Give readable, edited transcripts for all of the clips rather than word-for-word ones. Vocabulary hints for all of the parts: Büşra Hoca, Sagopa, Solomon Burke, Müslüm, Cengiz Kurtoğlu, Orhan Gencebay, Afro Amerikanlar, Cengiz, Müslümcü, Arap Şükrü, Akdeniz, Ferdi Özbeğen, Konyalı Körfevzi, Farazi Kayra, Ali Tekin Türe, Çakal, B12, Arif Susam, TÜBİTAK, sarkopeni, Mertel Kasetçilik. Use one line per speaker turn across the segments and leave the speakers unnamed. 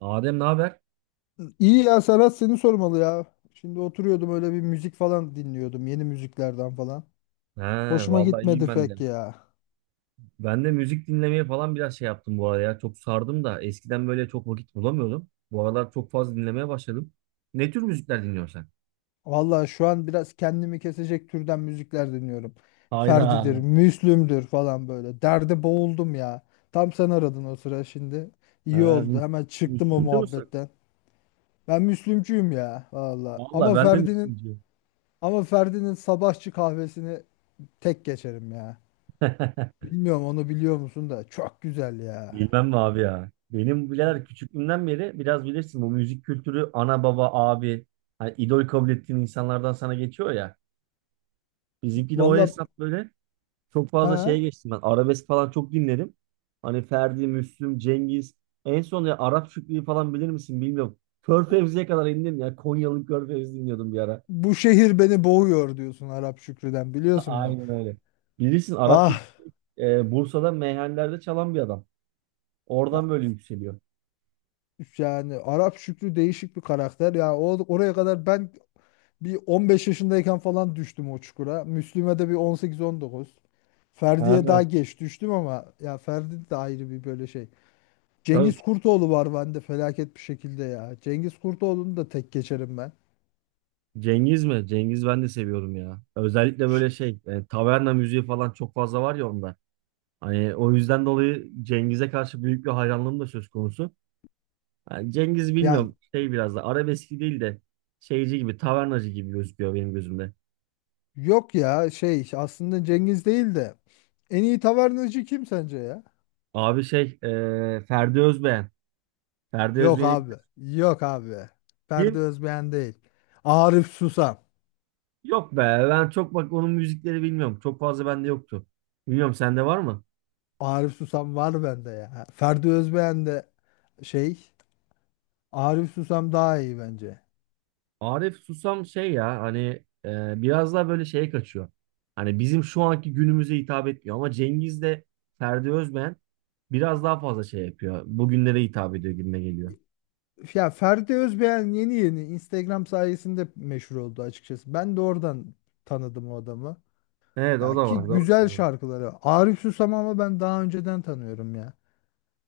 Adem ne haber?
İyi ya Serhat seni sormalı ya. Şimdi oturuyordum öyle bir müzik falan dinliyordum. Yeni müziklerden falan.
He,
Hoşuma
vallahi iyiyim
gitmedi
ben de.
pek ya.
Ben de müzik dinlemeye falan biraz şey yaptım bu arada ya. Çok sardım da eskiden böyle çok vakit bulamıyordum. Bu aralar çok fazla dinlemeye başladım. Ne tür müzikler dinliyorsun sen?
Vallahi şu an biraz kendimi kesecek türden müzikler dinliyorum. Ferdi'dir,
Hayda.
Müslüm'dür falan böyle. Derde boğuldum ya. Tam sen aradın o sıra şimdi. İyi
Ha,
oldu.
Müs-
Hemen çıktım o
Müslümcü müsün?
muhabbetten. Ben Müslümcüyüm ya valla.
Valla
Ama
ben de
Ferdi'nin
Müslümcüyüm.
ama Ferdi'nin sabahçı kahvesini tek geçerim ya. Bilmiyorum onu biliyor musun da çok güzel ya.
Bilmem mi abi ya? Benim birader küçüklüğümden beri biraz bilirsin bu müzik kültürü ana baba abi, hani idol kabul ettiğin insanlardan sana geçiyor ya. Bizimki de o
Valla.
hesap böyle. Çok fazla şeye
Ha?
geçtim ben. Arabesk falan çok dinledim. Hani Ferdi, Müslüm, Cengiz. En son ya Arap Şükrü'yü falan bilir misin bilmiyorum. Körfevzi'ye kadar indim ya. Konyalı Körfevzi dinliyordum bir ara.
Bu şehir beni boğuyor diyorsun Arap Şükrü'den biliyorsun mu?
Aynen öyle. Bilirsin Arap
Ah,
Şükrü Bursa'da meyhanelerde çalan bir adam.
ya
Oradan böyle yükseliyor.
yani Arap Şükrü değişik bir karakter. Ya o oraya kadar ben bir 15 yaşındayken falan düştüm o çukura. Müslüme de bir 18-19. Ferdi'ye
Ha.
daha geç düştüm ama ya Ferdi de ayrı bir böyle şey.
Tabii
Cengiz Kurtoğlu var bende felaket bir şekilde ya. Cengiz Kurtoğlu'nu da tek geçerim ben.
Cengiz mi? Cengiz ben de seviyorum ya. Özellikle
Ş-
böyle şey taverna müziği falan çok fazla var ya onda. Hani o yüzden dolayı Cengiz'e karşı büyük bir hayranlığım da söz konusu. Yani Cengiz
Yani
bilmiyorum şey biraz da arabeski değil de şeyci gibi tavernacı gibi gözüküyor benim gözümde.
yok ya aslında Cengiz değil de en iyi tavernacı kim sence ya?
Abi şey Ferdi Özbeğen. Ferdi
Yok
Özbeğen'i
abi.
bilir
Yok abi. Ferdi
kim?
Özbeğen değil. Arif Susam.
Yok be, ben çok bak onun müzikleri bilmiyorum. Çok fazla bende yoktu. Bilmiyorum sende var mı?
Arif Susam var bende ya. Ferdi Özbeğen de şey. Arif Susam daha iyi bence.
Arif Susam şey ya hani biraz daha böyle şeye kaçıyor. Hani bizim şu anki günümüze hitap etmiyor ama Cengiz de Ferdi Özbeğen biraz daha fazla şey yapıyor. Bugünlere hitap ediyor gibime geliyor.
Ya Ferdi Özbeğen yeni yeni Instagram sayesinde meşhur oldu açıkçası. Ben de oradan tanıdım o adamı.
Evet, o
Ya
da
ki
var, doğru
güzel
söylüyorsun.
şarkıları. Arif Susam ama ben daha önceden tanıyorum ya.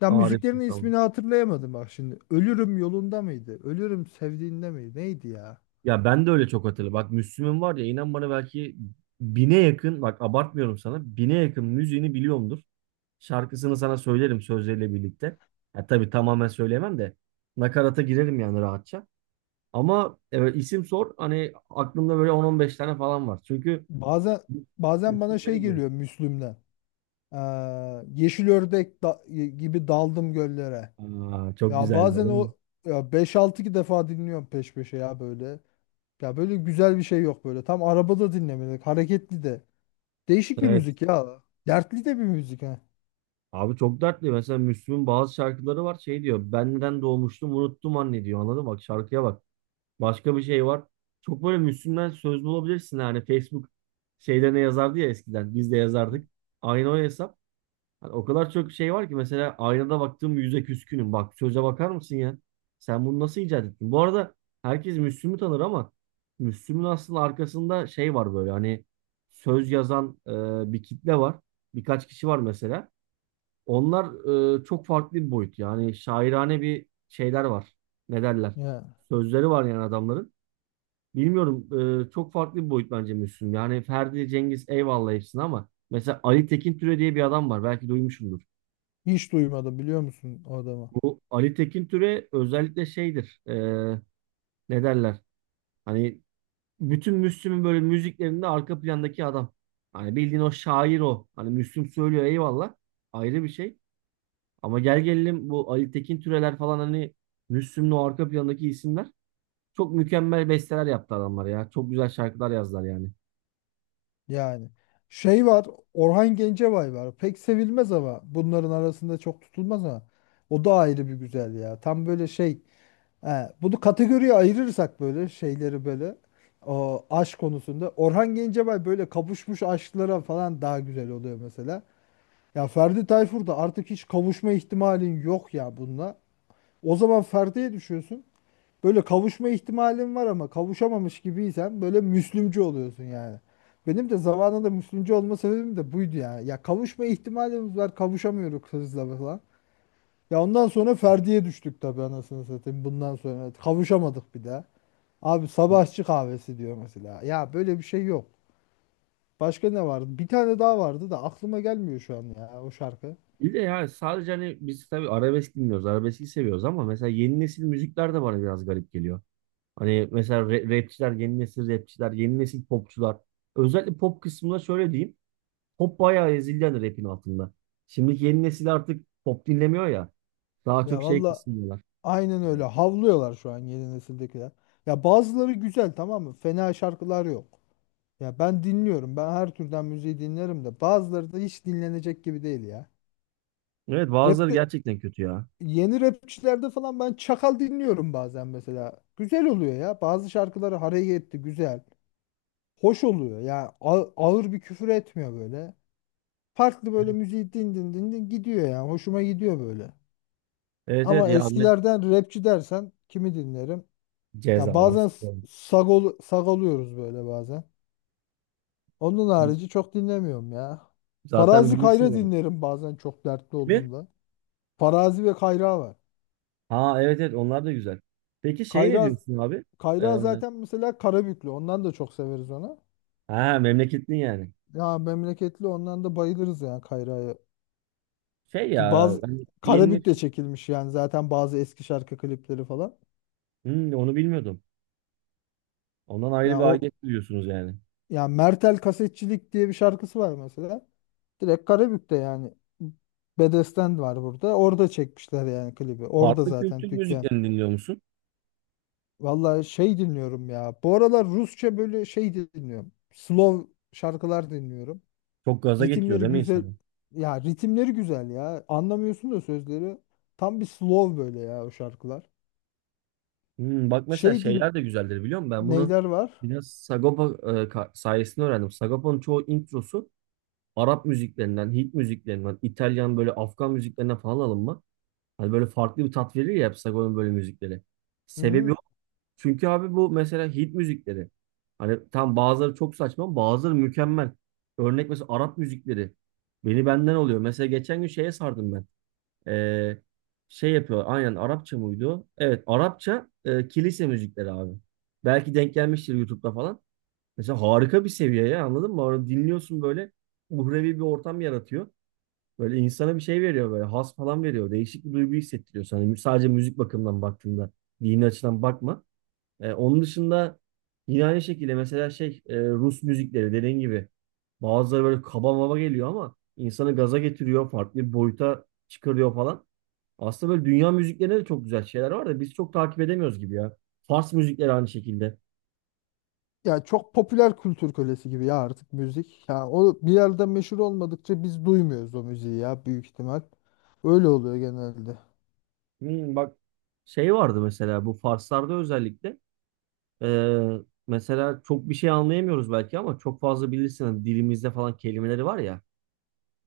Ya
Arif
müziklerinin
Susam.
ismini hatırlayamadım bak şimdi. Ölürüm yolunda mıydı? Ölürüm sevdiğinde miydi? Neydi ya?
Ya ben de öyle çok hatırlı. Bak Müslüm'ün var ya, inan bana belki 1.000'e yakın, bak abartmıyorum sana, 1.000'e yakın müziğini biliyorumdur. Şarkısını sana söylerim sözleriyle birlikte. Ya tabii tamamen söyleyemem de nakarata girerim yani rahatça. Ama evet, isim sor, hani aklımda böyle on on beş tane falan var. Çünkü
Bazen bazen bana
Müslüm
şey
benim bu.
geliyor Müslüm'den. Ee, Yeşil ördek gibi daldım göllere.
Aa, çok
Ya
güzeldi değil
bazen
mi?
o ya beş 6 defa dinliyorum peş peşe ya böyle. Ya böyle güzel bir şey yok böyle. Tam arabada dinlemelik, hareketli de. Değişik bir
Evet.
müzik ya. Dertli de bir müzik ha.
Abi çok dertli. Mesela Müslüm'ün bazı şarkıları var şey diyor. Ben neden doğmuştum unuttum anne diyor. Anladın mı? Bak şarkıya bak. Başka bir şey var. Çok böyle Müslüm'den söz bulabilirsin. Yani Facebook şeyde ne yazardı ya eskiden. Biz de yazardık. Aynı o hesap. Hani o kadar çok şey var ki mesela aynada baktığım yüze küskünüm. Bak söze bakar mısın ya? Sen bunu nasıl icat ettin? Bu arada herkes Müslüm'ü tanır ama Müslüm'ün aslında arkasında şey var böyle, hani söz yazan bir kitle var. Birkaç kişi var mesela. Onlar çok farklı bir boyut. Yani şairane bir şeyler var. Ne derler?
Ya
Sözleri var yani adamların. Bilmiyorum, çok farklı bir boyut bence Müslüm. Yani Ferdi, Cengiz eyvallah hepsini ama mesela Ali Tekin Türe diye bir adam var. Belki duymuşumdur.
hiç duymadım biliyor musun o adamı?
Bu Ali Tekin Türe özellikle şeydir. Ne derler? Hani bütün Müslüm'ün böyle müziklerinde arka plandaki adam. Hani bildiğin o şair o. Hani Müslüm söylüyor eyvallah. Ayrı bir şey. Ama gel gelelim bu Ali Tekin Türeler falan, hani Müslüm'ün o arka plandaki isimler. Çok mükemmel besteler yaptı adamlar ya. Çok güzel şarkılar yazdılar yani.
Yani şey var, Orhan Gencebay var. Pek sevilmez ama bunların arasında çok tutulmaz ama o da ayrı bir güzel ya. Tam böyle şey. He, bunu kategoriye ayırırsak böyle şeyleri böyle o aşk konusunda Orhan Gencebay böyle kavuşmuş aşklara falan daha güzel oluyor mesela. Ya Ferdi Tayfur'da artık hiç kavuşma ihtimalin yok ya bununla. O zaman Ferdi'ye düşüyorsun. Böyle kavuşma ihtimalin var ama kavuşamamış gibiysen böyle Müslümcü oluyorsun yani. Benim de zamanında Müslümcü olma sebebim de buydu ya. Ya kavuşma ihtimalimiz var kavuşamıyoruz kızla falan. Ya ondan sonra Ferdi'ye düştük tabii anasını satayım bundan sonra. Kavuşamadık bir daha. Abi sabahçı kahvesi diyor mesela. Ya böyle bir şey yok. Başka ne vardı? Bir tane daha vardı da aklıma gelmiyor şu an ya o şarkı.
Bir de yani sadece hani biz tabii arabesk dinliyoruz, arabeski seviyoruz ama mesela yeni nesil müzikler de bana biraz garip geliyor. Hani mesela rapçiler, yeni nesil rapçiler, yeni nesil popçular. Özellikle pop kısmında şöyle diyeyim. Pop bayağı ezildi hani rapin altında. Şimdiki yeni nesil artık pop dinlemiyor ya. Daha çok
Ya
şey
valla
kısmıyorlar.
aynen öyle.
Evet.
Havlıyorlar şu an yeni nesildekiler. Ya bazıları güzel tamam mı? Fena şarkılar yok. Ya ben dinliyorum. Ben her türden müziği dinlerim de bazıları da hiç dinlenecek gibi değil ya.
Evet, bazıları
Rap'te
gerçekten kötü ya.
yeni rapçilerde falan ben Çakal dinliyorum bazen mesela. Güzel oluyor ya. Bazı şarkıları hareketli, güzel. Hoş oluyor. Ya ağır bir küfür etmiyor böyle. Farklı böyle müziği din din din din gidiyor yani. Hoşuma gidiyor böyle.
Evet evet
Ama
ya Ahmet.
eskilerden rapçi dersen kimi dinlerim? Ya
Cezalar
bazen
sıkıyorum.
sagol, sagoluyoruz böyle bazen. Onun
Biz,
harici çok dinlemiyorum ya.
zaten
Farazi
bilirsin
Kayra
yani.
dinlerim bazen çok dertli
Değil mi?
olduğumda. Farazi ve Kayra var.
Ha evet evet, onlar da güzel. Peki şey ne
Kayra
diyorsun abi?
Kayra zaten mesela Karabüklü. Ondan da çok severiz onu.
Ha, memleketlin yani.
Ya memleketli ondan da bayılırız yani Kayra'ya.
Şey
Ki
ya
bazı
hani yeni
Karabük'te
nesil.
çekilmiş yani zaten bazı eski şarkı klipleri falan.
Hmm, onu bilmiyordum. Ondan ayrı
Ya
bir
o
aidiyet duyuyorsunuz yani.
ya Mertel Kasetçilik diye bir şarkısı var mesela. Direkt Karabük'te yani. Bedesten var burada. Orada çekmişler yani klibi. Orada
Farklı kültür
zaten dükkan.
müziklerini dinliyor musun?
Vallahi şey dinliyorum ya. Bu aralar Rusça böyle şey dinliyorum. Slow şarkılar dinliyorum.
Çok gaza getiriyor
Ritimleri
değil mi
güzel.
insanı?
Ya ritimleri güzel ya. Anlamıyorsun da sözleri. Tam bir slow böyle ya o şarkılar.
Hmm, bak mesela
Şey
şeyler
din
de güzeldir biliyor musun? Ben bunu
neyler var?
biraz Sagopa sayesinde öğrendim. Sagopa'nın çoğu introsu Arap müziklerinden, Hint müziklerinden, İtalyan böyle Afgan müziklerinden falan alınma. Hani böyle farklı bir tat verir ya hep Sagopa'nın böyle müzikleri. Sebebi,
Hı,
çünkü abi bu mesela hit müzikleri. Hani tam bazıları çok saçma, bazıları mükemmel. Örnek mesela Arap müzikleri. Beni benden oluyor. Mesela geçen gün şeye sardım ben. Ee, Şey yapıyor. Aynen Arapça mıydı o? Evet Arapça kilise müzikleri abi. Belki denk gelmiştir YouTube'da falan. Mesela harika bir seviye ya anladın mı? Onu dinliyorsun böyle uhrevi bir ortam yaratıyor. Böyle insana bir şey veriyor, böyle has falan veriyor. Değişik bir duygu hissettiriyor sana. Sadece müzik bakımından baktığında, dini açıdan bakma. Onun dışında yine aynı şekilde mesela şey, Rus müzikleri dediğin gibi bazıları böyle kaba maba geliyor ama insanı gaza getiriyor, farklı bir boyuta çıkarıyor falan. Aslında böyle dünya müziklerinde de çok güzel şeyler var da biz çok takip edemiyoruz gibi ya. Fars müzikleri aynı şekilde.
Ya çok popüler kültür kölesi gibi ya artık müzik. Ya o bir yerde meşhur olmadıkça biz duymuyoruz o müziği ya büyük ihtimal. Öyle oluyor genelde.
Hmm, bak şey vardı mesela bu Farslarda özellikle, e, mesela çok bir şey anlayamıyoruz belki ama çok fazla bilirsin hani dilimizde falan kelimeleri var ya.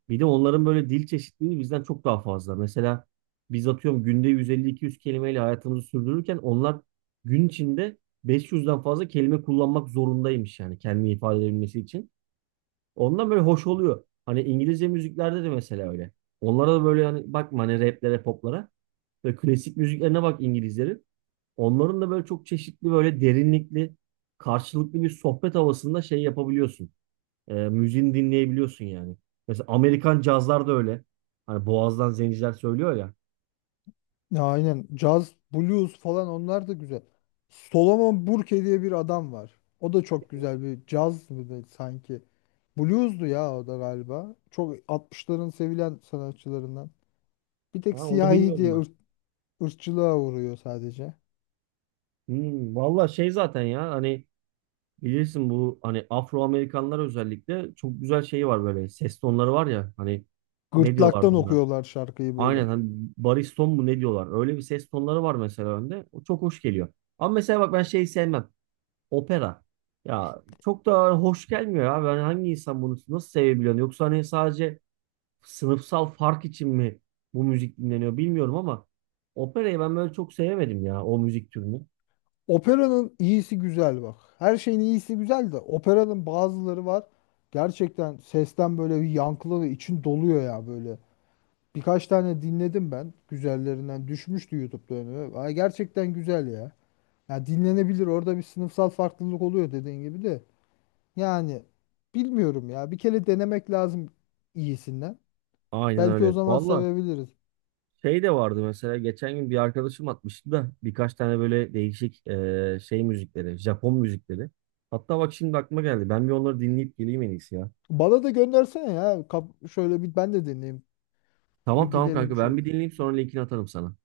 Bir de onların böyle dil çeşitliliği bizden çok daha fazla. Mesela biz atıyorum günde 150-200 kelimeyle hayatımızı sürdürürken onlar gün içinde 500'den fazla kelime kullanmak zorundaymış yani kendini ifade edebilmesi için. Ondan böyle hoş oluyor. Hani İngilizce müziklerde de mesela öyle. Onlara da böyle hani bakma hani raplere, poplara. Böyle klasik müziklerine bak İngilizlerin. Onların da böyle çok çeşitli, böyle derinlikli, karşılıklı bir sohbet havasında şey yapabiliyorsun. Müziğini dinleyebiliyorsun yani. Mesela Amerikan cazlar da öyle. Hani boğazdan zenciler söylüyor ya.
Ya aynen caz, blues falan onlar da güzel. Solomon Burke diye bir adam var. O da çok güzel bir caz mıydı sanki. Blues'du ya o da galiba. Çok 60'ların sevilen sanatçılarından. Bir tek
Ha, onu
siyahi
bilmiyordum
diye
bak.
ırkçılığa uğruyor sadece.
Hmm, valla şey zaten ya hani bilirsin bu hani Afro Amerikanlar özellikle çok güzel şeyi var böyle, ses tonları var ya hani, ne diyorlardı
Gırtlaktan
ona?
okuyorlar şarkıyı
Aynen
böyle.
hani bariston mu ne diyorlar? Öyle bir ses tonları var mesela önde. O çok hoş geliyor. Ama mesela bak ben şeyi sevmem. Opera. Ya çok da hoş gelmiyor abi. Ben hangi insan bunu nasıl sevebiliyor? Yoksa hani sadece sınıfsal fark için mi bu müzik dinleniyor bilmiyorum ama operayı ben böyle çok sevemedim ya o müzik türünü.
Operanın iyisi güzel bak. Her şeyin iyisi güzel de operanın bazıları var. Gerçekten sesten böyle bir yankılı ve için doluyor ya böyle. Birkaç tane dinledim ben. Güzellerinden düşmüştü YouTube'da önüme. Ay gerçekten güzel ya. Ya dinlenebilir. Orada bir sınıfsal farklılık oluyor dediğin gibi de. Yani bilmiyorum ya. Bir kere denemek lazım iyisinden.
Aynen
Belki o
öyle.
zaman
Valla
sevebiliriz.
şey de vardı mesela geçen gün bir arkadaşım atmıştı da birkaç tane böyle değişik, şey müzikleri, Japon müzikleri. Hatta bak şimdi aklıma geldi. Ben bir onları dinleyip geleyim en iyisi ya.
Bana da göndersene ya. Şöyle bir ben de dinleyeyim. Bir
Tamam tamam
gidelim
kanka, ben
şöyle.
bir dinleyeyim sonra linkini atarım sana.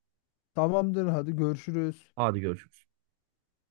Tamamdır hadi görüşürüz.
Hadi görüşürüz.